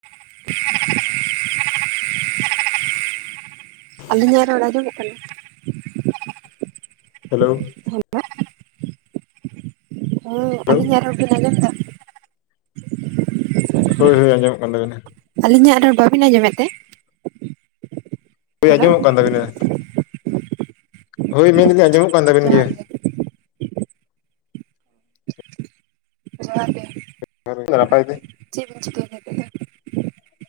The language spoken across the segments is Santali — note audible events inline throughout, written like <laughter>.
<inaudible> ᱟᱹᱞᱤᱧᱟᱜ ᱨᱚᱲ ᱟᱸᱡᱚᱢᱚᱜ ᱠᱟᱱᱟ? ᱦᱮᱞᱳ᱾ <inaudible> ᱦᱩᱸ ᱦᱮᱞᱳ ᱟᱹᱞᱤᱧᱟᱜ ᱨᱚᱲ ᱵᱤᱱ ᱟᱸᱡᱚᱢ ᱮᱫᱟ? ᱦᱳᱭ ᱦᱳᱭ ᱟᱸᱚᱢᱚᱜ ᱠᱟᱱ ᱛᱟᱵᱤᱱᱟ᱾ ᱟᱹᱞᱤᱧᱟᱜ ᱨᱚᱲ ᱵᱟᱹᱵᱤᱱ ᱟᱸᱡᱚᱢᱮᱫ ᱛᱮ? ᱦᱳᱭ ᱦᱮᱞᱳ ᱟᱸᱡᱚᱢᱚᱜ ᱠᱟᱱ ᱛᱟᱵᱤᱱᱟ᱾ ᱦᱳᱭ ᱢᱮᱱ ᱫᱟᱞᱤᱧ ᱟᱸᱚᱢᱚᱜ ᱠᱟᱱ ᱛᱟᱵᱮᱱ ᱜᱮᱭᱟ᱾ ᱡᱚᱦᱟᱨ ᱜᱮ <inaudible> <inaudible> ᱪᱮᱫ ᱵᱤᱱ ᱪᱤᱠᱟᱹᱭ ᱫᱟ ᱛᱟᱞᱦᱮ?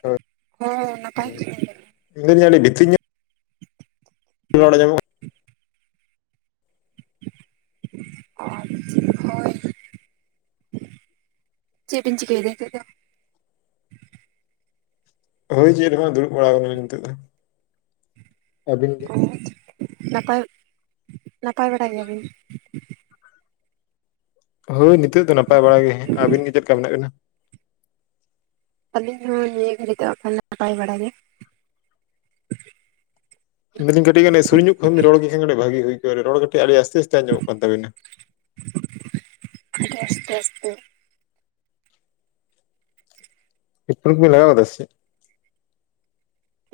ᱦᱳᱭ᱾ ᱦᱮᱸ ᱱᱟᱯᱟᱭ ᱜᱮ᱾ ᱢᱮᱱᱫᱟᱹᱧ ᱟᱰᱤ ᱵᱷᱤᱛᱨ ᱧᱚᱜ᱾ ᱤᱧᱟᱹᱜ ᱨᱚᱲ ᱟᱸᱡᱚᱢᱚᱜ ᱾ ᱟᱨ ᱦᱳᱭ᱾ ᱪᱮᱜ ᱵᱤᱱ ᱪᱤᱠᱟᱹᱭᱫᱟ ᱦᱤᱛᱳᱜ ᱫᱚ? ᱦᱳᱭ ᱪᱮᱫ ᱦᱚ ᱵᱟ ᱫᱩᱲᱩᱵ ᱵᱟᱲᱟ ᱠᱟᱱᱟᱞᱤᱧ ᱱᱤᱛᱚᱜ ᱫᱚ ᱟᱵᱤᱱ ᱜᱤ᱾ ᱱᱟᱯᱟᱭ ᱱᱟᱯᱟᱭ ᱵᱟᱲᱟ ᱜᱮᱭᱟ ᱵᱤᱱ? ᱦᱳᱭ ᱱᱤᱛᱳᱜ ᱫᱚ ᱱᱟᱯᱟᱭ ᱵᱟᱲᱟᱜ ᱜᱤ ᱦᱮᱸ ᱟᱵᱤᱱ ᱜᱮ ᱪᱮᱫ ᱠᱟ ᱢᱮᱱᱟᱜ ᱵᱤᱱᱟ? ᱟᱞᱤᱧ ᱦᱚᱸ ᱱᱤᱭᱟᱹ ᱜᱷᱟᱹᱲᱤᱡ ᱫᱚ ᱟᱸᱜ ᱠᱷᱟᱱ ᱱᱟᱯᱟᱭ ᱵᱟᱲᱟ ᱜᱮ᱾ ᱢᱮᱱᱫᱟᱹᱧ ᱠᱟᱴᱤᱡ ᱜᱟᱱ ᱥᱩᱲᱤ ᱧᱚᱜ ᱠᱷᱚᱱ ᱨᱚᱲᱜᱤ ᱠᱷᱟᱱ ᱠᱟᱴᱤᱜ ᱵᱷᱟᱜᱤ ᱦᱩᱭ ᱠᱚᱜ-ᱟ, ᱨᱚᱲ ᱠᱟᱴᱤᱜ ᱟᱰᱤ ᱟᱥᱛᱮ ᱟᱥᱛᱮ ᱟᱸᱡᱚᱢᱚᱜ ᱠᱟᱱ ᱛᱵᱤᱱᱟ᱾ ᱟᱰᱤ ᱟᱥᱛᱮ ᱟᱥᱛᱮ᱾ ᱦᱮᱰ ᱯᱷᱳᱱ ᱵᱤᱱ ᱞᱟᱜᱟᱣ ᱠᱟᱫᱟ ᱥᱮ ᱪᱮᱜ?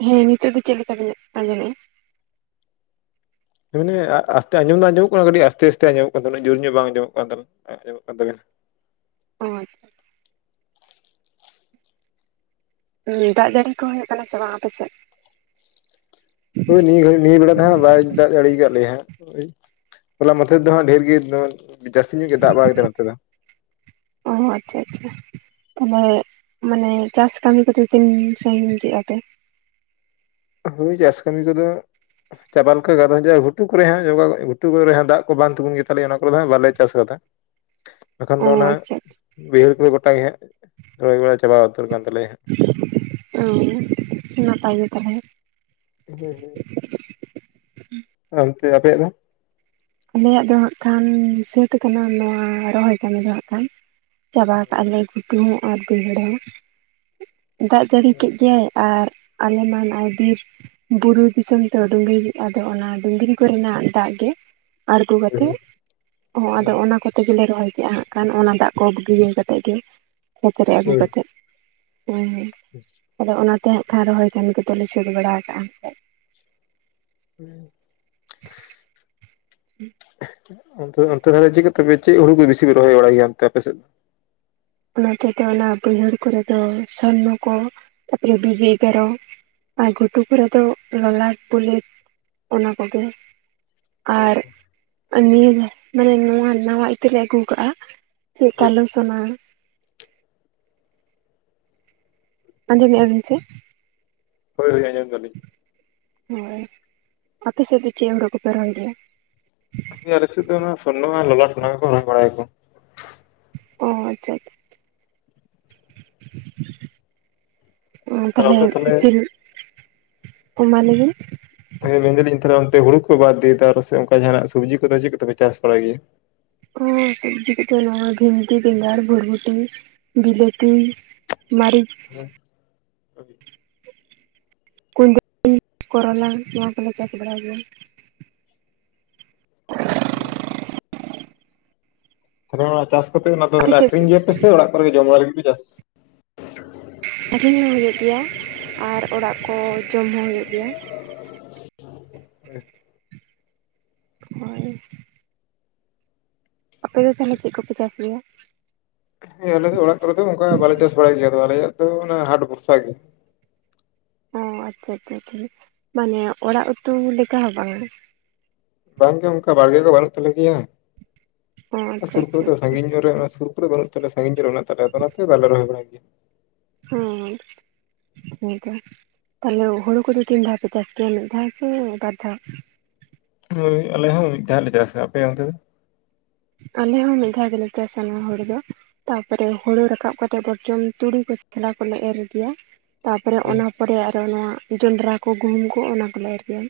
ᱦᱮᱸ, ᱱᱤᱛᱳᱜ ᱫᱚ ᱪᱮᱫ ᱞᱮᱠᱟ ᱵᱤᱱ ᱟᱸᱡᱚᱢᱮᱜ-ᱟ? ᱢᱟᱱᱮ ᱟᱥᱛᱮ ᱟᱸᱡᱚᱢ ᱫᱚ ᱟᱸᱡᱚᱢᱚᱜ ᱠᱟᱱᱟ, ᱠᱟᱴᱤᱜ ᱟᱥᱛᱮ ᱟᱥᱛᱮ ᱟᱸᱡᱚᱢᱚᱜ ᱠᱟᱱ ᱛᱟᱵᱮᱱᱟ ᱡᱳᱨ ᱧᱚᱜ ᱵᱟᱝ ᱟᱸᱚᱢᱚᱜ ᱠᱟᱱ ᱛᱟᱵᱮ ᱟᱸᱡᱚᱜ ᱠᱟᱱ ᱛᱟᱵᱮᱱᱟ ᱾ ᱦᱳᱭ᱾ ᱫᱟᱜ ᱡᱟᱲᱤ ᱠᱚ ᱦᱳᱭᱳᱜ ᱠᱟᱱᱟ ᱥᱮ ᱵᱟᱝ ᱟᱯᱮ ᱥᱮᱫ? ᱦᱳᱭ ᱱᱤᱭᱟᱹ ᱜᱷᱟᱹᱲᱤ ᱱᱤᱭᱟᱹ ᱵᱮᱲᱟ ᱫᱚ ᱦᱟᱸᱜ ᱵᱟᱭ ᱫᱟᱜ ᱡᱟᱲᱤᱭ ᱠᱟᱜ ᱞᱮᱭᱟ ᱦᱟᱸᱜ ᱳᱭ᱾ ᱦᱚᱞᱟ ᱢᱟᱫᱷᱮᱨ ᱫᱚ ᱦᱟᱸᱜ ᱰᱷᱮᱨ ᱜᱤ ᱡᱟᱹᱥᱛᱤ ᱧᱚᱜ ᱜᱤ ᱫᱟᱜ ᱵᱟᱭ ᱫᱟᱜᱟ ᱱᱚᱛᱮ ᱫᱚ᱾ ᱚᱦᱚ ᱟᱪᱪᱷᱟ ᱟᱪᱪᱷᱟ᱾ ᱛᱟᱦᱞᱮ ᱢᱟᱱᱮ ᱪᱟᱥ ᱠᱟᱢᱤ ᱠᱚᱫᱚ ᱛᱤᱱ ᱥᱟᱺᱜᱤᱧ ᱠᱮᱜ-ᱟ ᱯᱮ? ᱦᱳᱭ ᱪᱟᱥ ᱠᱟᱹᱢᱤ ᱠᱚᱫᱚ᱾ ᱪᱟᱵᱟ ᱞᱮᱠᱟ ᱜᱮ ᱟᱫᱚ ᱡᱟ ᱜᱷᱩᱴᱩ ᱠᱚᱨᱮ ᱦᱟᱸᱜ ᱡᱚᱜᱟ ᱜᱷᱩᱴᱩ ᱠᱚᱨᱮ ᱡᱟᱸᱦᱟ ᱫᱟᱜ ᱠᱚ ᱵᱟᱝ ᱛᱩᱜᱩᱱ ᱜᱮᱛᱟᱞᱮᱭᱟ ᱚᱱᱟ ᱠᱚᱨᱮ ᱫᱚ ᱦᱟᱸᱜ ᱵᱟᱞᱮ ᱪᱟᱥ ᱠᱟᱫᱟ᱾ <inaudible> ᱵᱟᱠᱷᱟᱱ ᱫᱚ ᱚᱱᱟ ᱟᱪᱪᱷᱟ ᱵᱟᱹᱭᱦᱟᱹᱲ ᱠᱚᱨᱮ ᱜᱚᱴᱟ ᱜᱮ ᱦᱟᱸᱜ ᱨᱚᱦᱚᱭ ᱵᱟᱲᱟ ᱪᱟᱵᱟ ᱩᱛᱟᱹᱨ ᱠᱟᱱ ᱛᱟᱞᱮᱭᱟ ᱦᱟᱸᱜ᱾ ᱩᱸ ᱦᱩᱸᱜ ᱱᱟᱯᱟᱭ ᱜᱮ ᱛᱟᱦᱞᱮ᱾ ᱦᱳᱭ ᱦᱳᱭ᱾ ᱟᱱᱛᱮ ᱟᱯᱮᱭᱟᱜ ᱫᱚ? ᱟᱞᱮᱭᱟᱜ ᱫᱚ ᱦᱟᱸᱜ ᱠᱷᱟᱱ ᱥᱟᱹᱛ ᱠᱟᱱᱟ ᱱᱚᱣᱟ ᱨᱚᱦᱚᱭ ᱠᱟᱢᱤ ᱫᱚ ᱦᱟᱸᱜ ᱠᱷᱟᱱ᱾ ᱪᱟᱵᱟ ᱠᱟᱜ-ᱟᱞᱮ ᱜᱷᱩᱴᱩ ᱦᱚᱸ ᱟᱨ ᱵᱟᱹᱭᱦᱟᱹᱲ ᱦᱚᱸ᱾ ᱫᱟᱜ ᱡᱟᱲᱤ ᱠᱮᱜ ᱜᱮᱭ ᱟᱨ ᱟᱞᱮ ᱢᱟ ᱱᱟᱜ-ᱟᱭ ᱵᱤᱨ᱾ ᱵᱩᱨᱩ ᱫᱤᱥᱚᱢ ᱛᱚ ᱰᱩᱝᱨᱤ ᱟᱫᱚ ᱚᱱᱟ ᱰᱩᱝᱨᱤ ᱠᱚᱨᱮᱱᱟᱜ ᱫᱟᱜ ᱜᱮ᱾ ᱟᱬᱜᱳ ᱠᱟᱛᱮᱜ᱾ ᱦᱚᱸ ᱟᱫᱚ ᱚᱱᱟ ᱠᱚᱛᱮ ᱜᱮᱞᱮ ᱨᱚᱦᱚᱭ ᱠᱟᱜ-ᱟ ᱦᱟᱸᱜ ᱠᱷᱟᱱ ᱚᱱᱟ ᱫᱟᱜ ᱠᱚ <unintelligible> ᱠᱟᱛᱮᱜ ᱜᱮ᱾ ᱠᱷᱮᱛ ᱨᱮ ᱟᱹᱜᱩ ᱦᱳᱭ ᱠᱟᱛᱮᱫ ᱮᱸ ᱦᱮᱸ᱾ <unintelligible> ᱟᱫᱚ ᱚᱱᱟᱛᱮ ᱦᱟᱸᱜ ᱠᱷᱟᱱ ᱨᱚᱦᱚᱭ ᱠᱟᱹᱢᱤ ᱠᱚᱫᱚ ᱞᱮ ᱥᱟᱹᱛ ᱵᱟᱲᱟ ᱠᱟᱜ-ᱟ ᱦᱟᱸᱜ ᱠᱷᱟᱡ᱾ <unintelligible> <unintelligible> ᱚᱱᱛᱮ ᱚᱱᱛᱮ ᱛᱟᱦᱞᱮ ᱪᱮᱜ ᱠᱚ ᱛᱮ ᱯᱮ ᱪᱮᱜ ᱦᱩᱲᱩ ᱠᱩ ᱵᱤᱥᱤ ᱯᱮ ᱨᱚᱦᱚᱭ ᱵᱟᱲᱟᱭ ᱜᱮᱭᱟ ᱚᱱᱛᱮ ᱟᱯᱮ ᱥᱮᱜ ᱫᱚ᱾ ᱱᱚᱛᱮ ᱫᱚ ᱚᱱᱟ ᱵᱟᱹᱭᱦᱟᱹᱲ ᱠᱚᱨᱮ ᱫᱚ ᱥᱚᱨᱱᱚ ᱠᱚ ᱛᱟᱯᱚᱨᱮ ᱵᱤᱵᱤ ᱮᱜᱟᱨᱚ᱾ ᱟᱨ ᱜᱷᱩᱴᱩ ᱠᱚᱨᱮ ᱫᱚ ᱞᱚᱞᱟᱴ ᱵᱩᱞᱮᱴ ᱚᱱᱟ ᱠᱚᱜᱮ᱾ ᱟᱨ᱾ ᱱᱤᱭᱟᱹ ᱢᱟᱱᱮ ᱱᱚᱣᱟ ᱱᱟᱣᱟ ᱤᱛᱟᱹ ᱞᱮ ᱟᱹᱜᱩ ᱠᱟᱜ-ᱟ ᱪᱮᱜ ᱦᱳᱭ ᱠᱟᱞᱳ ᱥᱚᱱᱟ᱾ ᱟᱸᱡᱚᱢᱮᱜ-ᱟ ᱵᱤᱱ ᱥᱮ᱾ ᱦᱳᱭ ᱦᱳᱭ ᱟᱸᱡᱚᱢ ᱫᱟᱞᱤᱧ᱾ ᱦᱮᱸ ᱟᱯᱮ ᱥᱮᱜ ᱫᱚ ᱪᱮᱜ ᱚᱝᱠᱟ ᱦᱳᱲᱳ ᱠᱚᱯᱮ ᱨᱚᱦᱚᱭ ᱜᱮᱭᱟ᱾ ᱟᱞᱮ ᱥᱮᱫ ᱫᱚ ᱚᱱᱟ ᱥᱚᱨᱱᱚ ᱟᱨ ᱞᱚᱞᱟᱴ ᱚᱱᱟ ᱜᱮᱠᱚ ᱨᱚᱦᱚᱭ ᱵᱟᱲᱟᱭᱟ ᱠᱚ᱾ ᱚ ᱟᱪᱪᱷᱟ᱾ ᱚ ᱛᱟᱦᱞᱮ ᱚᱱᱛᱮ ᱛᱟᱦᱚᱞᱮ ᱛᱟᱦᱞᱮ <unintelligible> ᱳ ᱢᱟ ᱞᱮᱭᱵᱤᱱ, ᱦᱮᱸ ᱢᱮᱱ ᱫᱟᱞᱤᱧ ᱛᱟᱦᱚᱞᱮ ᱚᱱᱛᱮ ᱦᱩᱲᱩ ᱠᱚ ᱵᱟᱫ ᱫᱤᱭᱮ ᱛᱚ ᱚᱱᱠᱟ ᱡᱟᱦᱟᱱᱟᱜ ᱥᱚᱵᱽᱡᱤ ᱠᱚᱫᱚ ᱪᱮᱫ ᱠᱚᱯᱮ ᱪᱟᱥ ᱵᱟᱲᱟᱭ ᱜᱮᱭᱟ? ᱚᱸ ᱥᱚᱵᱽᱡᱤ ᱠᱚ ᱫᱚ ᱱᱚᱣᱟ ᱵᱷᱤᱱᱴᱤ, ᱵᱮᱸᱜᱟᱲ, ᱵᱷᱚᱨᱵᱚᱴᱤ, ᱵᱤᱞᱟᱹᱛᱤ᱾ ᱢᱟᱹᱨᱤᱪ᱾ <inaudible> ᱠᱩᱫᱽᱨᱤ, ᱠᱚᱨᱚᱞᱟ ᱱᱚᱣᱟ ᱠᱚᱞᱮ ᱪᱟᱥ ᱵᱟᱲᱟᱭ ᱜᱮᱭᱟ᱾ ᱛᱟᱦᱚᱞᱮ ᱚᱱᱟ ᱪᱟᱥ ᱠᱟᱛᱮ ᱚᱱᱟ ᱫᱚ ᱟᱯᱮ ᱥᱮᱫ ᱟᱠᱷᱨᱤᱧ ᱜᱮᱭᱟᱯᱮ ᱥᱮ ᱚᱲᱟᱜ ᱠᱚ ᱜᱮ ᱡᱚᱢᱟᱜ ᱨᱮᱜᱮᱯᱮ ᱪᱟᱥ? ᱟᱹᱠᱷᱨᱤᱧ ᱦᱚᱸ ᱦᱩᱭᱩᱜ ᱜᱮᱭᱟ, ᱟᱨ ᱚᱲᱟᱜ ᱠᱚ ᱡᱚᱢ ᱦᱚᱸ ᱦᱩᱭᱩᱜ ᱜᱮᱭᱟ᱾ <inaudible> ᱟᱯᱮ ᱫᱚ ᱛᱟᱦᱚᱞᱮ ᱪᱮᱫ ᱠᱚᱯᱮ ᱪᱟᱥ ᱜᱮᱭᱟ? ᱦᱮᱸ ᱟᱞᱮ ᱚᱲᱟᱜ ᱠᱚᱨᱮ ᱫᱚ ᱚᱱᱠᱟ ᱵᱟᱞᱮ ᱪᱟᱥ ᱵᱟᱲᱟᱭ ᱜᱮᱭᱟ, ᱟᱞᱮᱭᱟᱜ ᱫᱚ ᱚᱱᱟ ᱦᱟᱴ ᱵᱷᱚᱨᱥᱟ ᱜᱮ᱾ ᱚ ᱟᱪᱪᱷᱟ, ᱟᱪᱪᱷᱟ, ᱟᱪᱪᱷᱟ ᱢᱟᱱᱮ ᱚᱲᱟᱜ ᱩᱛᱩ ᱞᱮᱠᱟ ᱦᱚᱸ ᱵᱟᱝᱟ? ᱵᱟᱝᱜᱮ ᱚᱱᱠᱟ ᱵᱟᱲᱜᱮ ᱫᱚ ᱵᱟᱹᱱᱩᱜ ᱛᱟᱞᱮ ᱜᱮᱭᱟ, ᱚ ᱚᱱᱠᱟ ᱟᱪᱪᱷᱟ ᱥᱩᱨ ᱠᱚᱨᱮ ᱟᱪᱪᱷᱟ ᱫᱚ ᱟᱪᱪᱷᱟ ᱥᱟᱺᱜᱤᱧ ᱧᱚᱜ ᱨᱮ ᱥᱩᱨ ᱥᱩᱨ ᱠᱚᱨᱮ ᱵᱟᱹᱱᱩᱜ ᱛᱟᱞᱮ ᱥᱟᱺᱜᱤᱧ ᱠᱚ ᱨᱮ ᱢᱮᱱᱟᱜ ᱛᱟᱞᱮ, ᱚᱱᱟᱛᱮ ᱵᱟᱞᱮ ᱨᱚᱦᱚᱭ ᱵᱟᱲᱟᱭ ᱜᱮᱭᱟ᱾ ᱦᱩᱸ ᱦᱩᱸ ᱛᱚ ᱛᱟᱦᱞᱮ ᱦᱩᱲᱩ ᱠᱚᱫᱚ ᱛᱤᱱ ᱫᱷᱟᱣ ᱯᱮ ᱪᱟᱥ ᱜᱮᱭᱟ, ᱢᱤᱫ ᱫᱷᱟᱣ ᱥᱮ ᱵᱟᱨ ᱫᱷᱟᱣ? ᱦᱳᱭ ᱟᱞᱮ ᱦᱚᱸ ᱢᱤᱫ ᱫᱷᱟᱣ ᱞᱮ ᱪᱟᱥᱟ᱾ ᱟᱯᱮ ᱚᱱᱛᱮ ᱫᱚ? ᱟᱞᱮ ᱦᱚ ᱢᱤᱫ ᱫᱷᱟᱣ ᱜᱮᱞᱮ ᱪᱟᱥᱟ ᱱᱚᱶᱟ ᱦᱚᱲᱩ ᱫᱚ᱾ ᱛᱟᱯᱚᱨᱮ ᱦᱩᱲᱩ ᱨᱟᱠᱟᱵ ᱠᱟᱛᱮ ᱫᱚ ᱪᱩᱢᱪᱩᱲᱩ ᱠᱚᱥᱞᱟ ᱠᱚᱞᱮ ᱮᱨ ᱜᱮᱭᱟ᱾ ᱛᱟᱯᱚᱨᱮ ᱚᱱᱟ ᱯᱚᱨᱮ ᱟᱨᱚ ᱱᱚᱣᱟ ᱡᱚᱱᱰᱨᱟ ᱠᱚ ᱜᱩᱦᱩᱢ ᱠᱚ ᱚᱱᱟ ᱠᱚᱞᱮ ᱮᱨ ᱜᱮᱭᱟ᱾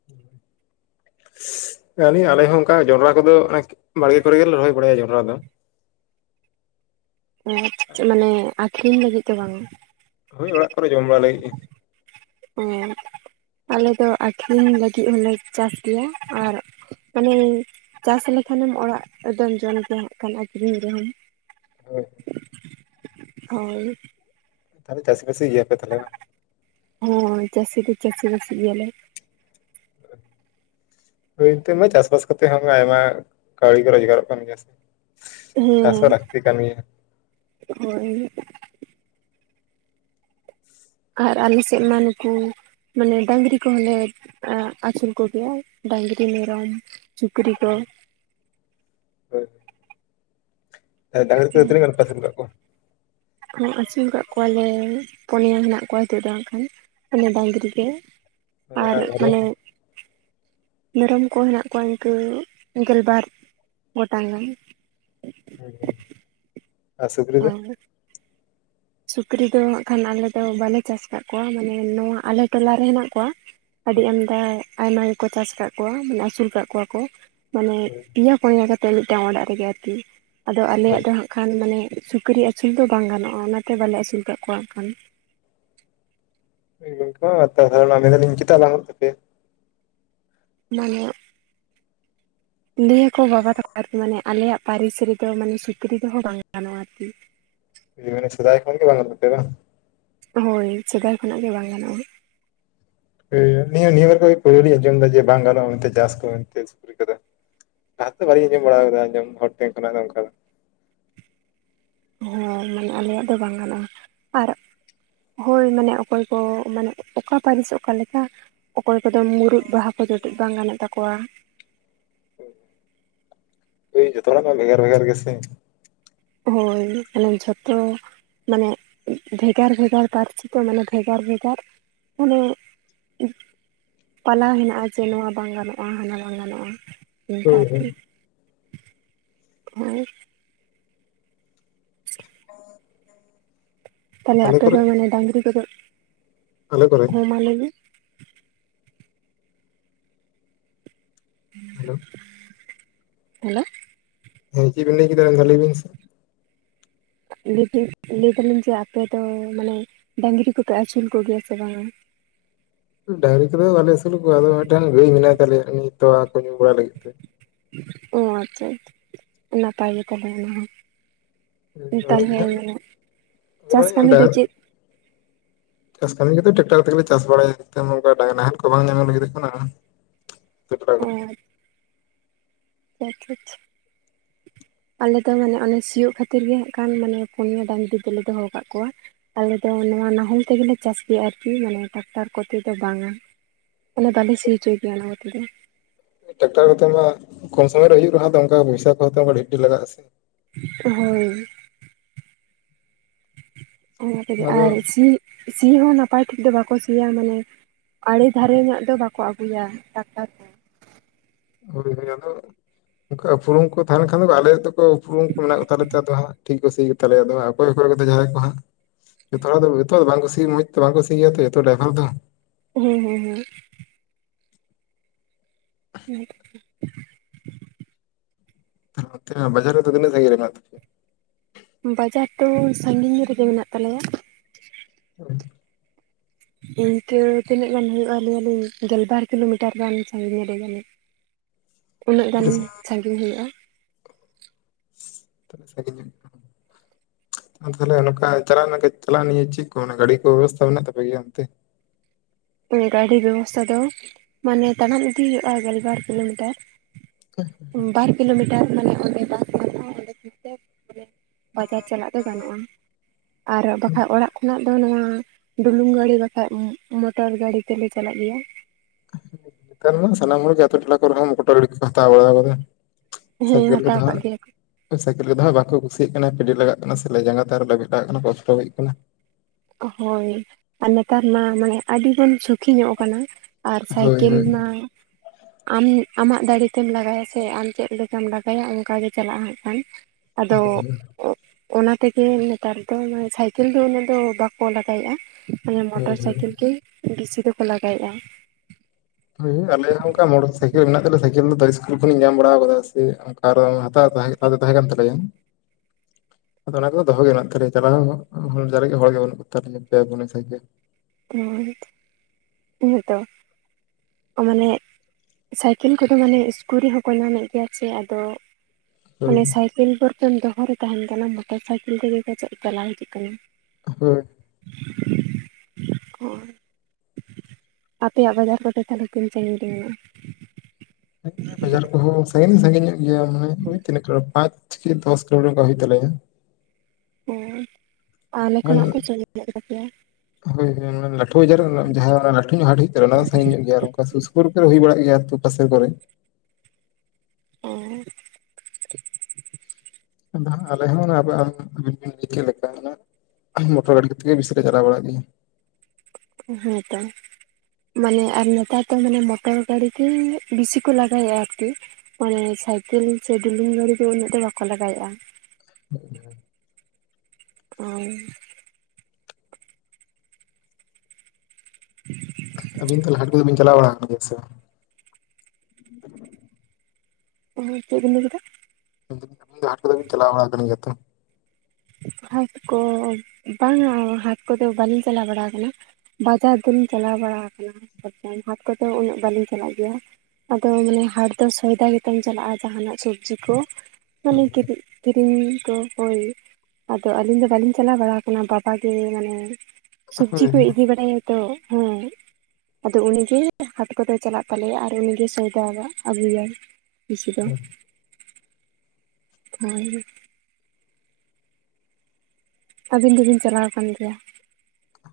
<inaudible> ᱟᱞᱮ ᱦᱚᱸ ᱚᱱᱠᱟ ᱡᱚᱸᱰᱨᱟ ᱠᱚᱫᱚ ᱵᱟᱲᱜᱮ ᱠᱚᱨᱮ ᱜᱮᱞᱮ ᱨᱚᱦᱚᱭ ᱵᱟᱲᱟᱭᱟ ᱡᱚᱸᱰᱨᱟ ᱫᱚ᱾ ᱟᱪᱪᱷᱟ ᱢᱟᱱᱮ ᱟᱠᱷᱨᱤᱧ ᱞᱟᱹᱜᱤᱫ ᱫᱚ ᱵᱟᱝ-ᱟ? ᱦᱳᱭ ᱚᱲᱟᱜ ᱠᱚᱨᱮ ᱡᱚᱢ ᱵᱟᱲᱟ ᱞᱟᱹᱜᱤᱫ ᱜᱮ᱾ ᱳ᱾ ᱟᱞᱮ ᱫᱚ ᱟᱠᱷᱨᱤᱧ ᱞᱟᱹᱜᱤᱫ ᱦᱚᱞᱮ ᱪᱟᱥ ᱜᱮᱭᱟ, ᱟᱨ ᱢᱟᱱᱮ ᱪᱟᱥ ᱞᱮᱠᱷᱟᱱᱮᱢ ᱚᱲᱟᱜ ᱨᱮᱫᱚᱢ ᱡᱚᱢ ᱜᱮᱭᱟ ᱦᱟᱜ ᱠᱷᱟᱱ ᱟᱠᱠᱷᱨᱤᱧ ᱨᱮᱦᱚᱢ᱾ ᱦᱳᱭ᱾ ᱦᱳᱭ᱾ ᱛᱟᱦᱚᱞᱮ ᱪᱟᱹᱥᱤ ᱵᱟᱹᱥᱤ ᱜᱤᱭᱟ ᱯᱮ ᱛᱟᱦᱚᱞᱮ ᱵᱟᱝ? ᱦᱮ ᱪᱟᱹᱥᱤ ᱫᱚ ᱪᱟᱹᱥᱤ ᱵᱟᱥᱤ ᱜᱮᱭᱟ ᱞᱮ᱾ ᱦᱳᱭ ᱱᱤᱛᱚᱜ ᱢᱟ ᱪᱟᱥᱵᱟᱥ ᱠᱟᱛᱮᱜ ᱦᱚᱸ ᱟᱭᱢᱟ ᱠᱟᱹᱣᱰᱤ ᱠᱚ ᱨᱳᱡᱽᱜᱟᱨᱚᱜ ᱠᱟᱱ ᱜᱮᱭᱟ ᱥᱮ᱾ ᱪᱟᱥ ᱦᱚᱸ ᱦᱮᱸ, ᱞᱟᱹᱠᱛᱤ ᱠᱟᱱ ᱜᱮᱭᱟ ᱦᱳᱭ᱾ ᱟᱨ ᱟᱞᱮ ᱥᱮᱫ ᱢᱟ ᱱᱩᱠᱩ ᱢᱟᱱᱮ ᱰᱟᱹᱟᱝᱨᱤ ᱠᱚᱦᱚᱸ ᱞᱮ ᱟᱹᱥᱩᱞ ᱠᱚᱜᱮᱭᱟ, ᱰᱟᱹᱟᱝᱨᱤ, ᱢᱮᱨᱚᱢ। ᱪᱩᱠᱨᱤ ᱠᱚ, ᱦᱳᱭ᱾ ᱟᱨ ᱰᱟᱹᱝᱨᱤ ᱠᱚᱫᱚ ᱛᱤᱱᱟᱜ ᱜᱟᱱ ᱯᱮ ᱟᱥᱩᱞ ᱠᱟᱜ ᱠᱚᱣᱟ? ᱦᱮᱸ ᱟᱹᱥᱩᱞ ᱟᱠᱟᱫ ᱠᱚᱣᱟᱞᱮ ᱯᱚᱱᱭᱟ ᱦᱮᱱᱟᱜ ᱠᱚᱣᱟ ᱱᱤᱛᱚᱜ ᱫᱚ ᱦᱟᱜ ᱠᱷᱟᱱ। ᱢᱟᱱᱮ ᱰᱟᱝᱨᱤ ᱜᱮ ᱟᱨ ᱢᱟᱱᱮ ᱢᱮᱨᱚᱢ ᱠᱚ ᱦᱮᱱᱟᱜ ᱠᱚᱣᱟ ᱤᱱᱠᱟᱹ ᱜᱮᱞᱵᱟᱨ ᱜᱚᱴᱟᱝ ᱜᱟᱱ। ᱟᱨ ᱥᱩᱠᱨᱤ ᱫᱚ? ᱦᱳᱭ ᱥᱩᱠᱨᱤ ᱫᱚ ᱦᱟᱜ ᱠᱷᱟᱱ ᱟᱞᱮ ᱫᱚ ᱵᱟᱞᱮ ᱪᱟᱥ ᱟᱠᱟᱜ ᱠᱚᱣᱟ, ᱢᱟᱱᱮ ᱱᱚᱣᱟ ᱟᱞᱮ ᱴᱚᱞᱟᱨᱮ ᱦᱮᱱᱟᱜ ᱠᱚᱣᱟ᱾ ᱟᱹᱰᱤ ᱦᱳᱭ ᱟᱢᱫᱟ, ᱟᱭᱢᱟ ᱜᱮᱠᱚ ᱪᱟᱥ ᱟᱠᱟᱫ ᱠᱚᱣᱟ ᱢᱟᱱᱮ ᱟᱹᱥᱩᱞ ᱟᱠᱟᱫ ᱠᱚᱣᱟ ᱠᱚ ᱢᱟᱱᱮ ᱦᱳᱭ ᱤᱭᱟᱹ ᱯᱚᱱᱤᱭᱟᱹ ᱠᱟᱛᱮ ᱢᱤᱫᱴᱟᱝ ᱚᱲᱟᱜ ᱨᱮᱜᱮ ᱟᱨᱠᱤ, ᱟᱫᱚ ᱟᱞᱮᱭᱟᱜ ᱦᱳᱭ ᱫᱚ ᱦᱟᱸᱜ ᱠᱷᱟᱱ ᱢᱟᱱᱮ ᱥᱩᱠᱨᱤ ᱟᱥᱩᱞ ᱫᱚ ᱵᱟᱝ ᱜᱟᱱᱚᱜᱼᱟ ᱚᱱᱟᱛᱮ ᱵᱟᱞᱮ ᱟᱹᱥᱩᱞ ᱠᱟᱷ ᱠᱚᱣᱟ ᱦᱟᱸᱜᱠᱷᱟᱱ। ᱱᱚᱝᱠᱟ ᱛᱟᱦᱚᱞᱮ ᱢᱮᱱᱫᱟᱞᱤᱧ ᱪᱮᱫᱟᱜ ᱵᱟᱝ ᱜᱟᱱᱚᱜ ᱛᱟᱯᱮᱭᱟ? ᱢᱟᱱᱮ ᱞᱟᱭᱟᱹ ᱠᱚ ᱵᱟᱵᱟ ᱛᱟᱠᱚ ᱟᱨᱠᱤ ᱢᱟᱱᱮ ᱟᱞᱮᱭᱟᱜ ᱯᱟᱹᱨᱤᱥ ᱨᱮᱫᱚ ᱢᱟᱱᱮ ᱥᱩᱠᱨᱤ ᱫᱚᱦᱚᱸ ᱵᱟᱝ ᱜᱟᱱᱚᱜᱼᱟ ᱟᱨᱠᱤ। ᱢᱟᱱᱮ ᱥᱮᱫᱟᱭ ᱠᱷᱚᱱ ᱜᱮ ᱵᱟᱱᱩᱜ ᱛᱟᱯᱮᱭᱟ ᱵᱟᱝ? ᱦᱳᱭ ᱥᱮᱫᱟᱭ ᱠᱷᱚᱱᱟᱜ ᱜᱮ ᱵᱟᱝ ᱜᱟᱱᱚᱜᱼᱟ ᱦᱟᱸᱜ। ᱦᱳᱭ ᱱᱤᱭᱟᱹ ᱱᱤᱭᱟᱹ ᱵᱟᱨ ᱜᱮ ᱯᱳᱭᱞᱚ ᱞᱤᱧ ᱟᱸᱡᱚᱢ ᱫᱟ ᱡᱮ ᱵᱟᱝ ᱜᱟᱱᱼᱟ ᱢᱮᱱᱛᱮ ᱪᱟᱥ ᱠᱚ ᱢᱮᱱᱛᱮ ᱥᱩᱠᱨᱤ ᱠᱚᱫᱚ। ᱞᱟᱦᱟ ᱛᱮ ᱵᱟᱹᱞᱤᱧ ᱟᱸᱡᱚᱢ ᱵᱟᱲᱟ ᱠᱟᱫᱟ ᱟᱸᱡᱚᱢ ᱫᱚ ᱦᱚᱲ ᱴᱮᱱ ᱠᱷᱱᱟᱜ ᱫᱚ ᱚᱱᱠᱟ ᱫᱚ। ᱦᱚᱸ ᱢᱟᱱᱮ ᱟᱞᱮᱭᱟᱜ ᱫᱚ ᱵᱟᱝ ᱜᱟᱱᱚᱜᱼᱟ, ᱟᱨ ᱦᱳᱭ ᱢᱟᱱᱮ ᱚᱠᱚᱭ ᱠᱚ ᱢᱟᱱᱮ ᱚᱠᱟ ᱯᱟᱹᱨᱤᱥ ᱚᱠᱟᱞᱮᱠᱟ ᱚᱠᱚᱭ ᱠᱚᱫᱚ ᱢᱩᱨᱩᱫ ᱵᱟᱦᱟ ᱠᱚ ᱡᱚᱴᱤᱫ ᱵᱟᱝ ᱜᱟᱱᱚᱜ ᱛᱟᱠᱚᱣᱟ ᱦᱳᱭ ᱡᱷᱚᱛᱚ ᱦᱚᱲᱟᱜ ᱢᱟ ᱵᱷᱮᱜᱟᱨ ᱵᱷᱮᱜᱟᱨ ᱜᱮᱥᱮ? ᱦᱳᱭ ᱢᱟᱱᱮ ᱡᱷᱚᱛᱚ ᱢᱟᱱᱮ ᱵᱷᱮᱜᱟᱨ ᱵᱷᱮᱜᱟᱨ ᱯᱟᱹᱨᱥᱤ ᱛᱚ ᱢᱟᱱᱮ ᱵᱷᱮᱜᱟᱨ ᱵᱷᱮᱜᱟᱨ ᱢᱟᱱᱮ ᱯᱟᱞᱟᱣ ᱦᱮᱸᱱᱟᱜᱼᱟ ᱡᱮ ᱱᱚᱣᱟ ᱵᱟᱝ ᱜᱟᱱᱚᱜᱼᱟ ᱦᱟᱱᱟ ᱵᱟᱝ ᱜᱟᱱᱚᱜᱼᱟ। ᱚᱝᱠᱟ ᱦᱳᱭ ᱦᱳᱭ ᱟᱨᱠᱤ <inaudible> <inaudible> ᱛᱟᱦᱚᱞᱮ ᱟᱞᱮ ᱟᱯᱮ ᱫᱚ ᱠᱚᱨᱮ ᱢᱟᱱᱮ ᱰᱟᱝᱨᱤ ᱠᱚᱫᱚ ᱟᱞᱮ ᱠᱚᱨᱮ ᱦᱮᱸ ᱢᱟ ᱞᱟᱹᱭ ᱢᱮ᱾ ᱦᱮᱞᱳ᱾ ᱦᱮᱞᱳ᱾ ᱦᱮᱸ ᱪᱮᱫ ᱵᱤᱱ ᱞᱟᱹᱭ ᱠᱮᱫᱟᱹ ᱟᱨ ᱢᱤᱫᱫᱷᱟᱣ ᱞᱟᱹᱭ ᱵᱤᱱ ᱥᱮ? ᱞᱮ ᱫᱤᱧ ᱞᱮᱭ ᱫᱟᱞᱤᱧ ᱡᱮ ᱟᱯᱮ ᱫᱚ ᱢᱟᱱᱮ ᱰᱟᱝᱨᱤ ᱠᱚᱯᱮ ᱟᱹᱥᱩᱞ ᱠᱚᱜᱮᱭᱟ ᱥᱮ ᱵᱟᱝ-ᱟ? ᱰᱟᱹᱟᱝᱨᱤ ᱠᱚᱫᱚ ᱵᱟᱞᱮ ᱟᱹᱥᱩᱞ ᱠᱚᱣᱟ ᱟᱫᱚ ᱢᱤᱫᱴᱟᱝ ᱜᱟᱹᱭ ᱢᱮᱱᱟᱭ ᱛᱟᱞᱮᱭᱟ ᱩᱱᱤ ᱛᱚᱣᱟ ᱠᱚ ᱧᱩ ᱵᱟᱲᱟ ᱞᱟᱹᱜᱤᱫ ᱛᱮ। ᱚ ᱟᱪᱪᱷᱟ ᱟᱪᱪᱷᱟ ᱱᱟᱯᱟᱭ ᱜᱮ ᱛᱟᱦᱚᱞᱮ ᱚᱱᱟ ᱦᱚᱸ। ᱩᱱᱤ ᱛᱟᱦᱚᱞᱮ ᱦᱟᱸᱜ ᱢᱟᱱᱮ ᱪᱟᱥ ᱢᱟᱱᱮ ᱠᱟᱹᱢᱤ ᱫᱚ ᱰᱟᱝ ᱪᱮᱫ ᱪᱟᱥ ᱠᱟᱹᱢᱤ ᱫᱚ ᱴᱨᱟᱠᱴᱟᱨ ᱛᱮᱜᱮᱞᱮ ᱪᱟᱥ ᱵᱟᱲᱟᱭᱟ ᱱᱤᱛᱚᱜ ᱢᱟ ᱰᱟᱝ ᱱᱟᱦᱮᱞ ᱠᱚ ᱵᱟᱝ ᱧᱟᱢᱚᱜ ᱞᱟᱹᱜᱤᱫ ᱠᱟᱱᱟ, <unintelligible> ᱟᱪᱪᱷᱟ ᱟᱪᱪᱷᱟ। ᱟᱞᱮ ᱫᱚ ᱢᱟᱱᱮ ᱚᱱᱮ ᱥᱤᱭᱳᱜ ᱠᱷᱟᱹᱛᱤᱨ ᱜᱮ ᱦᱟᱸᱜ ᱠᱷᱟᱱ ᱯᱳᱱᱭᱟ ᱰᱟᱝᱜᱨᱤ ᱫᱚᱞᱮ ᱫᱚᱦᱚ ᱠᱟᱜ ᱠᱚᱣᱟ। ᱟᱞᱮ ᱫᱚ ᱱᱚᱣᱟ ᱱᱟᱦᱮᱞ ᱛᱮᱜᱮᱞᱮ ᱪᱟᱥ ᱜᱮᱭᱟ ᱟᱨᱠᱤ ᱢᱟᱱᱮ ᱴᱨᱟᱠᱴᱟᱨ ᱠᱚᱛᱮ ᱫᱚ ᱵᱟᱝᱟ। ᱢᱟᱱᱮ ᱵᱟᱞᱮ ᱥᱤ ᱦᱚᱪᱚᱭ ᱜᱮᱭᱟ ᱚᱱᱟ ᱠᱚᱛᱮ ᱫᱚ। ᱴᱨᱟᱠᱴᱟᱨ ᱠᱚᱛᱮ ᱢᱟ ᱠᱚᱢ ᱥᱚᱢᱚᱭ ᱨᱮ ᱦᱳᱭᱩᱜ ᱨᱮᱦᱚᱸ ᱚᱱᱠᱟ ᱯᱚᱭᱥᱟ ᱠᱚᱦᱚ ᱛᱚ ᱟᱹᱰᱤ ᱰᱷᱮᱨᱜᱤ ᱞᱟᱜᱟᱜ ᱟᱥᱮ। ᱦᱳᱭ। ᱚᱱᱟ ᱛᱮᱜᱮ ᱟᱫᱚ ᱟᱨ ᱥᱤ ᱥᱤ ᱦᱚᱸ ᱱᱟᱯᱟᱭ ᱴᱷᱤᱠ ᱫᱚ ᱵᱟᱠᱚ ᱥᱤᱭᱟ ᱢᱟᱱᱮ ᱟᱲᱮ ᱫᱷᱟᱨᱮ ᱧᱚᱜ ᱫᱚ ᱵᱟᱠᱚ ᱟᱹᱜᱩᱭᱟ ᱴᱟᱠᱴᱟᱨ᱾ ᱦᱳᱭ ᱦᱳᱭ ᱟᱫᱚ ᱚᱱᱠᱟ ᱩᱯᱩᱨᱩᱢ ᱠᱚ ᱛᱟᱦᱮᱸᱱ ᱠᱷᱟᱱ ᱫᱚ ᱟᱞᱮ ᱥᱮᱫ ᱫᱚ ᱩᱯᱨᱩᱢ ᱠᱚ ᱢᱮᱱᱟᱜ ᱠᱚᱛᱟᱞᱮᱛᱮ ᱟᱫᱚ ᱦᱟᱸᱜ ᱴᱷᱤᱠ ᱜᱮᱠᱚ ᱥᱤᱭ ᱜᱮᱛᱟᱞᱮᱭᱟ ᱟᱫᱚ ᱦᱟᱸᱜ ᱚᱠᱚᱭ ᱚᱠᱚᱭ ᱠᱚᱫᱚ ᱡᱟᱦᱟᱸᱭ ᱠᱚ ᱦᱟᱸᱜ ᱡᱷᱚᱛᱚ ᱦᱚᱲᱟ ᱫᱚ ᱡᱷᱚᱛᱚ ᱫᱚ ᱵᱟᱝ ᱠᱩ ᱥᱤ ᱢᱚᱡᱽ ᱫᱚ ᱵᱟᱝ ᱠᱩ ᱥᱤᱜᱮᱭᱟ ᱛᱮ ᱡᱷᱚᱛᱚ ᱰᱟᱭᱵᱷᱟᱨ ᱫᱚ᱾ ᱦᱮᱸ ᱦᱮᱸ ᱦᱮᱸ᱾ <inaudible> ᱛᱟᱦᱚᱞᱮ ᱱᱚᱛᱮᱱᱟᱜ ᱵᱟᱡᱟᱨ ᱨᱮ ᱫᱚ ᱛᱤᱱᱟᱹᱜ ᱥᱟᱜᱤᱧ ᱨᱮ ᱢᱮᱱᱟᱜ ᱛᱟᱯᱮᱭᱟ? ᱵᱟᱡᱟᱨ ᱫᱚ ᱥᱟᱺᱜᱤᱧ ᱨᱮᱜᱮ ᱢᱮᱱᱟᱜ ᱛᱟᱞᱮᱭᱟ᱾ <inaudible> ᱤᱱᱠᱟᱹ ᱛᱤᱱᱟᱹᱜ ᱜᱟᱱ ᱦᱩᱭᱩᱜᱼᱟ, ᱞᱟᱹᱭᱟᱞᱤᱧ ᱜᱮᱞᱵᱟᱨ ᱠᱤᱞᱳᱢᱤᱴᱟᱨ ᱜᱟᱱ ᱥᱟᱜᱤᱧ ᱨᱮᱜᱮ ᱢᱮ ᱩᱱᱟᱹᱜ ᱜᱟᱱ ᱥᱟᱺᱜᱤᱧ ᱦᱩᱭᱩᱜᱼᱟ᱾ <unintelligible> ᱛᱟᱦᱞᱮ ᱱᱚᱝᱠᱟ ᱪᱟᱞᱟᱣ ᱱᱟ ᱠᱟᱹᱡ ᱪᱟᱞᱟᱣ ᱱᱤᱭᱮ ᱪᱤᱜ ᱠᱚ ᱢᱮᱱᱟ ᱜᱟᱹᱰᱤ ᱠᱚ ᱵᱮᱵᱚᱥᱛᱟ ᱢᱮᱱᱟᱜ ᱛᱟᱯᱮ ᱜᱮᱭᱟ ᱚᱱᱛᱮ? ᱜᱟᱹᱰᱤ ᱵᱮᱵᱚᱥᱛᱷᱟ ᱫᱚ, ᱢᱟᱱᱮ ᱛᱟᱲᱟᱢ ᱤᱫᱤ ᱦᱩᱭᱩᱜᱼᱟ ᱜᱮᱞᱵᱟᱨ ᱠᱤᱞᱳᱢᱤᱴᱟᱨ᱾ <inaudible> ᱵᱟᱨ ᱠᱤᱞᱳᱢᱤᱴᱟᱨ ᱢᱟᱱᱮ ᱚᱸᱰᱮ ᱵᱟᱥ <unintelligible> ᱵᱟᱡᱟᱨ ᱪᱟᱞᱟᱜ ᱫᱚ ᱜᱟᱱᱚᱜᱼᱟ, ᱟᱨ ᱵᱟᱠᱷᱟ ᱚᱲᱟᱜ ᱠᱷᱚᱱᱟᱜ ᱫᱚ ᱱᱚᱣᱟ ᱰᱩᱞᱩᱝ ᱜᱟᱹᱲᱤ ᱵᱟᱠᱷᱟᱡ ᱢᱚᱴᱚᱨ ᱜᱟᱹᱲᱤ ᱛᱮᱞᱮ ᱪᱟᱞᱟᱜ ᱜᱮᱭᱟ᱾ <inaudible> ᱱᱮᱛᱟᱨᱢᱟ ᱥᱟᱱᱟᱢ ᱦᱚᱲ ᱜᱮ ᱟᱛᱳ ᱴᱚᱞᱟ ᱠᱚ ᱨᱮᱦᱚᱸ <unintelligible> ᱦᱟᱛᱟᱣ ᱵᱟᱲᱟ ᱠᱟᱫᱟ᱾ ᱦᱮᱸ ᱥᱟᱭᱠᱮᱞ ᱠᱚᱫᱚ ᱦᱟᱛᱟᱣ ᱠᱟᱜ ᱦᱟᱸᱜ ᱜᱮᱭᱟ ᱥᱟᱭᱠᱮᱞ ᱠᱚᱫᱚᱦᱟᱜ ᱵᱟᱠᱚ ᱠᱩᱥᱤᱭᱟᱜ ᱠᱟᱱᱟ ᱯᱮᱰᱮ ᱞᱟᱜᱟᱜ ᱠᱟᱱᱟ ᱥᱮ ᱡᱟᱸᱜᱟ ᱛᱟᱨ ᱞᱮᱵᱮᱫ ᱞᱟᱜᱟᱜ ᱠᱟᱱᱟ ᱠᱚᱥᱴᱚ ᱦᱩᱭᱩᱜ ᱠᱟᱱᱟ᱾ ᱦᱳᱭ ᱟᱨ ᱱᱮᱛᱟᱨ ᱢᱟ ᱢᱟᱱᱮ ᱟᱹᱰᱤᱵᱚᱱ ᱥᱩᱠᱷᱤ ᱧᱚᱜ ᱠᱟᱱᱟ᱾ ᱟᱨ ᱦᱳᱭ ᱥᱟᱭᱠᱮᱞ ᱦᱳᱭ᱾ ᱢᱟ ᱟᱢ ᱟᱢᱟᱜ ᱫᱟᱲᱮ ᱛᱮᱢ ᱞᱟᱜᱟᱭᱟ ᱥᱮ, ᱟᱢ ᱪᱮᱜ ᱞᱮᱠᱟᱢ ᱞᱟᱜᱟᱭᱟ ᱚᱝᱠᱟᱜ ᱜᱮ ᱪᱟᱞᱟᱜᱼᱟ ᱦᱟᱸᱜ ᱠᱷᱟᱱ᱾ ᱟᱫᱚ ᱦᱳᱭ ᱚᱱᱟ ᱛᱮᱜᱮ ᱱᱮᱛᱟᱨ ᱫᱚ ᱢᱟᱱᱮ ᱥᱟᱭᱠᱮᱞ ᱫᱚ ᱩᱱᱟᱹᱜ ᱫᱚ ᱵᱟᱠ ᱠᱚ ᱞᱟᱜᱟᱭᱼᱟ, ᱢᱟᱱᱮ ᱦᱳᱭ ᱢᱚᱴᱚᱨ ᱦᱳᱭ ᱥᱟᱭᱠᱮᱞ ᱜᱮ ᱵᱤᱥᱤ ᱫᱚᱠᱚ ᱞᱟᱜᱟᱭᱮᱼᱟ᱾ ᱦᱳᱭ ᱟᱞᱮ ᱦᱚᱸ ᱚᱝᱠᱟ ᱢᱚᱴᱚᱨ ᱥᱟᱭᱠᱮᱞ ᱢᱮᱱᱟᱜ ᱛᱟᱞᱮᱭᱟ ᱥᱟᱭᱠᱮᱞ ᱫᱚ <unintelligible> ᱤᱥᱠᱩᱞ ᱠᱷᱚᱱᱤᱧ ᱧᱟᱢ ᱵᱟᱲᱟᱣ ᱠᱟᱫᱟ ᱥᱮ ᱟᱨᱚᱸ ᱦᱟᱛᱟᱣ ᱛᱟᱦᱮᱸᱡ ᱟᱫᱚ ᱫᱚ ᱛᱟᱦᱮᱸᱠᱟᱱ ᱛᱟᱞᱮᱭᱟ᱾ ᱟᱫᱚ ᱚᱱᱟ ᱠᱚᱫᱚ ᱫᱚᱦᱚᱸ ᱜᱮ ᱢᱮᱱᱟᱜ ᱛᱟᱞᱮᱭᱟ ᱪᱟᱞᱟᱣ ᱦᱚᱸ ᱡᱟᱨ ᱨᱮᱜᱮ ᱦᱚᱲ ᱜᱮ ᱵᱟᱹᱱᱩᱜ ᱠᱚᱛᱟᱞᱮᱭᱟ ᱯᱮᱭᱟ ᱵᱩᱱᱤ ᱥᱟᱭᱠᱮᱞ᱾ ᱦᱮᱸᱻ <unintelligible> ᱚ ᱢᱟᱱᱮ ᱥᱟᱭᱠᱮᱞ ᱠᱚᱫᱚ ᱢᱟᱱᱮ ᱤᱥᱠᱩᱨᱤ ᱦᱚᱸᱠᱚ ᱧᱟᱢᱮᱫ ᱜᱮᱭᱟ ᱥᱮ ᱟᱫᱚ ᱦᱳᱭ ᱢᱟᱱᱮ ᱥᱟᱭᱠᱮᱞ ᱵᱚᱨᱪᱚᱢ ᱫᱚᱦᱚ ᱨᱮ ᱛᱟᱦᱮᱱ ᱠᱟᱱᱟ ᱢᱚᱴᱚᱨ ᱥᱟᱭᱠᱮᱞ ᱛᱮᱜᱮ ᱠᱚ ᱪᱟᱜ ᱪᱟᱞᱟᱣ ᱦᱤᱡᱩᱜ ᱠᱟᱱᱟ᱾ <inaudible> <inaudible> ᱟᱯᱮᱭᱟᱜ ᱵᱟᱡᱟᱨ ᱠᱚᱛᱮ ᱛᱤᱱ ᱥᱟᱺᱜᱤᱧ ᱨᱮ ᱢᱮᱱᱟᱜ ᱟ᱾ <inaudible> ᱵᱟᱡᱟᱨ ᱠᱚᱦᱚᱸ ᱥᱟᱺᱜᱤᱧ ᱥᱟᱺᱜᱤᱧ ᱧᱚᱜ ᱜᱮᱭᱟ ᱢᱟᱱᱮ ᱳᱭ ᱛᱤᱱᱟᱹᱜ ᱠᱤᱞᱚ ᱯᱟᱸᱪ ᱪᱤᱠᱤ ᱫᱚᱥ ᱠᱤᱞᱳᱢᱤᱴᱚᱨ ᱜᱟᱱ ᱦᱩᱭᱩᱜ ᱛᱟᱞᱮᱭᱟ ᱾ ᱦᱮᱸ ᱟᱞᱮ ᱢᱟᱱᱮ ᱠᱷᱚᱱᱟᱜ ᱠᱚ <unintelligible> ᱧᱚᱜ ᱜᱮ ᱛᱟᱯᱮᱭᱟ᱾ ᱦᱳᱭ ᱦᱳᱭ ᱞᱟᱹᱴᱩ ᱵᱟᱡᱟᱨ ᱡᱟᱦᱟᱸ ᱞᱟᱹᱴᱩ ᱧᱚᱜ ᱦᱟᱴ ᱦᱩᱭᱩᱜ ᱛᱟᱞᱮᱭᱟ ᱚᱱᱟ ᱫᱚ ᱥᱟᱺᱜᱤᱧᱚᱜ ᱜᱮᱭᱟ ᱟᱨ ᱚᱝᱠᱟ ᱥᱩᱨ ᱯᱩᱨ ᱠᱚᱨᱮ ᱦᱩᱭ ᱵᱟᱲᱟᱜ ᱜᱮᱭᱟ ᱟᱛᱳ ᱯᱟᱥᱮ ᱠᱚᱨᱮ᱾ ᱚ <inaudible> ᱵᱟᱸ ᱟᱞᱮ ᱦᱚᱸ ᱚᱱᱚ ᱟᱵᱟ <inaudible> ᱞᱮᱠᱟ ᱢᱚᱴᱚᱨ ᱜᱟᱹᱰᱤ ᱠᱚᱛᱮ ᱜᱮ ᱵᱤᱥᱤ ᱞᱮ ᱪᱟᱞᱟᱣ ᱵᱟᱲᱟᱜ ᱜᱮᱭᱟ᱾ ᱦᱮᱸᱛᱚ᱾ ᱢᱟᱱᱮ ᱟᱨ ᱱᱮᱛᱟᱨ ᱫᱚ ᱢᱟᱱᱮ ᱢᱚᱴᱚᱨ ᱜᱟᱲᱤ ᱜᱮ ᱵᱤᱥᱤ ᱠᱚ ᱞᱟᱜᱟᱭᱮᱼᱟ ᱟᱨᱠᱤ ᱢᱟᱱᱮ ᱥᱟᱭᱠᱮᱞ ᱥᱮ ᱰᱩᱞᱩᱝ ᱜᱟᱲᱤ ᱫᱚ ᱩᱱᱟᱹᱜ ᱫᱚ ᱵᱟᱠᱚ ᱞᱟᱜᱟᱭᱮᱼᱟ᱾ <inaudible> ᱚᱸᱭ᱾ <inaudible> ᱟᱹᱵᱤᱱ ᱛᱚ ᱦᱟᱴ ᱠᱚᱫᱚᱵᱤᱱ ᱪᱟᱞᱟᱣ ᱵᱟᱲᱟ ᱟᱠᱟᱱ ᱜᱮᱭᱟ ᱥᱮ ᱵᱟᱝ? ᱦᱮᱸ ᱪᱮᱜ ᱵᱤᱱ ᱞᱟᱹᱭ ᱠᱮᱫᱟ? <inaudible> ᱦᱟᱴ ᱠᱚᱫᱚᱵᱤᱱ ᱪᱟᱞᱟᱣ ᱵᱟᱲᱟ ᱠᱟᱱ ᱜᱮᱭᱟ ᱛᱚ᱾ ᱦᱟᱴ ᱠᱚ ᱵᱟᱝ ᱟ ᱦᱟᱴ ᱠᱚᱫᱚ ᱵᱟᱹᱞᱤᱧ ᱪᱟᱞᱟᱣ ᱵᱟᱲᱟᱣ ᱠᱟᱱᱟ᱾ ᱵᱟᱡᱟᱨ ᱫᱚᱞᱤᱧ ᱪᱟᱞᱟᱣ ᱵᱟᱲᱟ ᱠᱟᱱᱟ ᱦᱟᱴ ᱠᱚᱫᱚ ᱩᱱᱟᱹᱜ ᱵᱟᱹᱞᱤᱧ ᱪᱟᱞᱟᱜ ᱜᱮᱭᱟ᱾ ᱟᱫᱚ ᱢᱟᱱᱮ ᱦᱟᱴ ᱫᱚ ᱥᱚᱭᱫᱟ ᱜᱮ ᱛᱚᱢ ᱪᱟᱞᱟᱜ-ᱟ ᱡᱟᱦᱟᱱᱟᱜ ᱥᱚᱵᱽᱡᱤ ᱠᱚ᱾ <inaudible> ᱟᱫᱚ ᱟᱹᱞᱤᱧ ᱫᱚ ᱵᱟᱞᱤᱧ ᱪᱟᱞᱟᱣ ᱵᱟᱲᱟ ᱟᱠᱟᱱᱟ ᱵᱟᱵᱟ ᱜᱮ ᱢᱟᱱᱮ ᱥᱚᱵᱡᱤ ᱦᱳᱭ ᱠᱚ ᱤᱫᱤ ᱵᱟᱲᱟᱭᱟ <inaudible> ᱟᱫᱚ ᱩᱱᱤᱜᱮ ᱦᱟᱴ ᱠᱚᱫᱚ ᱪᱟᱞᱟᱜ ᱛᱟᱞᱮᱭᱟ ᱟᱨ ᱩᱱᱤᱜᱮ ᱥᱚᱭᱫᱟ ᱟᱹᱜᱩᱭᱟᱭ ᱵᱤᱥᱤ ᱫᱚ ᱦᱳᱭ ᱦᱳᱭ ᱾ ᱟᱹᱵᱤᱱ ᱫᱚᱵᱤᱱ ᱪᱟᱞᱟᱣ ᱠᱟᱱ ᱜᱮᱭᱟ?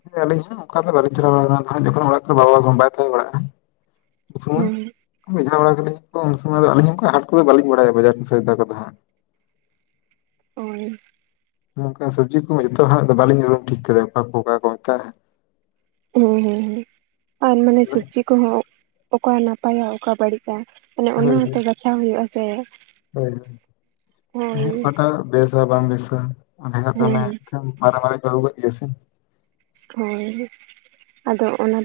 ᱦᱚᱭ ᱟᱹᱞᱤᱧ ᱦᱚᱸᱜ ᱚᱱᱠᱟ ᱫᱚ ᱵᱟᱹᱞᱤᱧ ᱪᱟᱞᱟ ᱵᱟᱲ ᱠᱟᱱᱟ ᱡᱚᱠᱷᱚᱱ ᱚᱲᱟᱜᱨᱮ ᱵᱟᱵᱟ ᱵᱟᱭ ᱛᱟᱦᱮᱸ ᱵᱟᱲᱟᱜ-ᱟ ᱩᱱ ᱥᱚᱢᱚᱭ ᱦᱮᱸ ᱵᱷᱮᱡᱷᱟ ᱵᱟᱲᱟ ᱠᱟᱞᱤᱧ ᱠᱚ ᱩᱱ ᱥᱚᱢᱚᱭ ᱫᱚ ᱟᱹᱞᱤᱧ <inaudible> ᱚᱱᱠᱟ ᱦᱟᱴ ᱠᱚᱫᱚ ᱵᱟᱹᱞᱤᱧ ᱵᱟᱲᱟᱭᱟ ᱵᱟᱡᱟᱨ ᱵᱤᱥᱚᱭᱫᱟ ᱠᱚᱫᱚ ᱦᱟᱸᱜ ᱾ ᱦᱳᱭ ᱾ ᱱᱚᱝᱠᱟ ᱥᱚᱵᱽᱡᱤ ᱠᱚ ᱡᱚᱛᱚ ᱦᱟᱸᱜ ᱫᱚ ᱵᱟᱹᱞᱤᱧ ᱩᱨᱩᱢ ᱴᱷᱤᱠ ᱠᱟᱫᱟ ᱚᱠᱟ ᱠᱚ ᱚᱠᱟ ᱠᱚ ᱢᱮᱛᱟᱜ-ᱟ᱾ ᱦᱮᱸ ᱦᱮᱸ ᱟᱨ ᱢᱟᱱᱮ ᱦᱳᱭ ᱥᱚᱵᱽᱡᱤ ᱠᱚᱦᱚᱸ ᱚᱠᱟ ᱱᱟᱯᱟᱭᱟ ᱚᱠᱟ ᱵᱟᱹᱲᱤᱡ-ᱟ᱾ ᱢᱟᱱᱮ ᱚᱱᱟ ᱦᱳᱭ ᱦᱚᱛᱚ ᱵᱟᱪᱷᱟᱣ ᱦᱩᱭᱩᱜ-ᱟ ᱥᱮ ᱾ ᱦᱳᱭ ᱦᱳᱭ ᱦᱮᱸ ᱚᱴᱟᱜ ᱵᱮᱥᱟ ᱵᱟᱝ ᱵᱮᱥᱟ᱾ ᱟᱫᱮᱠᱷ ᱫᱚ ᱚᱱᱮ ᱦᱮᱸ ᱢᱟᱨᱮ ᱢᱟᱨᱮ ᱠᱚ ᱟᱹᱜᱩ ᱠᱟᱜ ᱜᱮᱭᱟ ᱥᱮ ᱾ ᱦᱳᱭ ᱟᱫᱚ ᱚᱱᱟ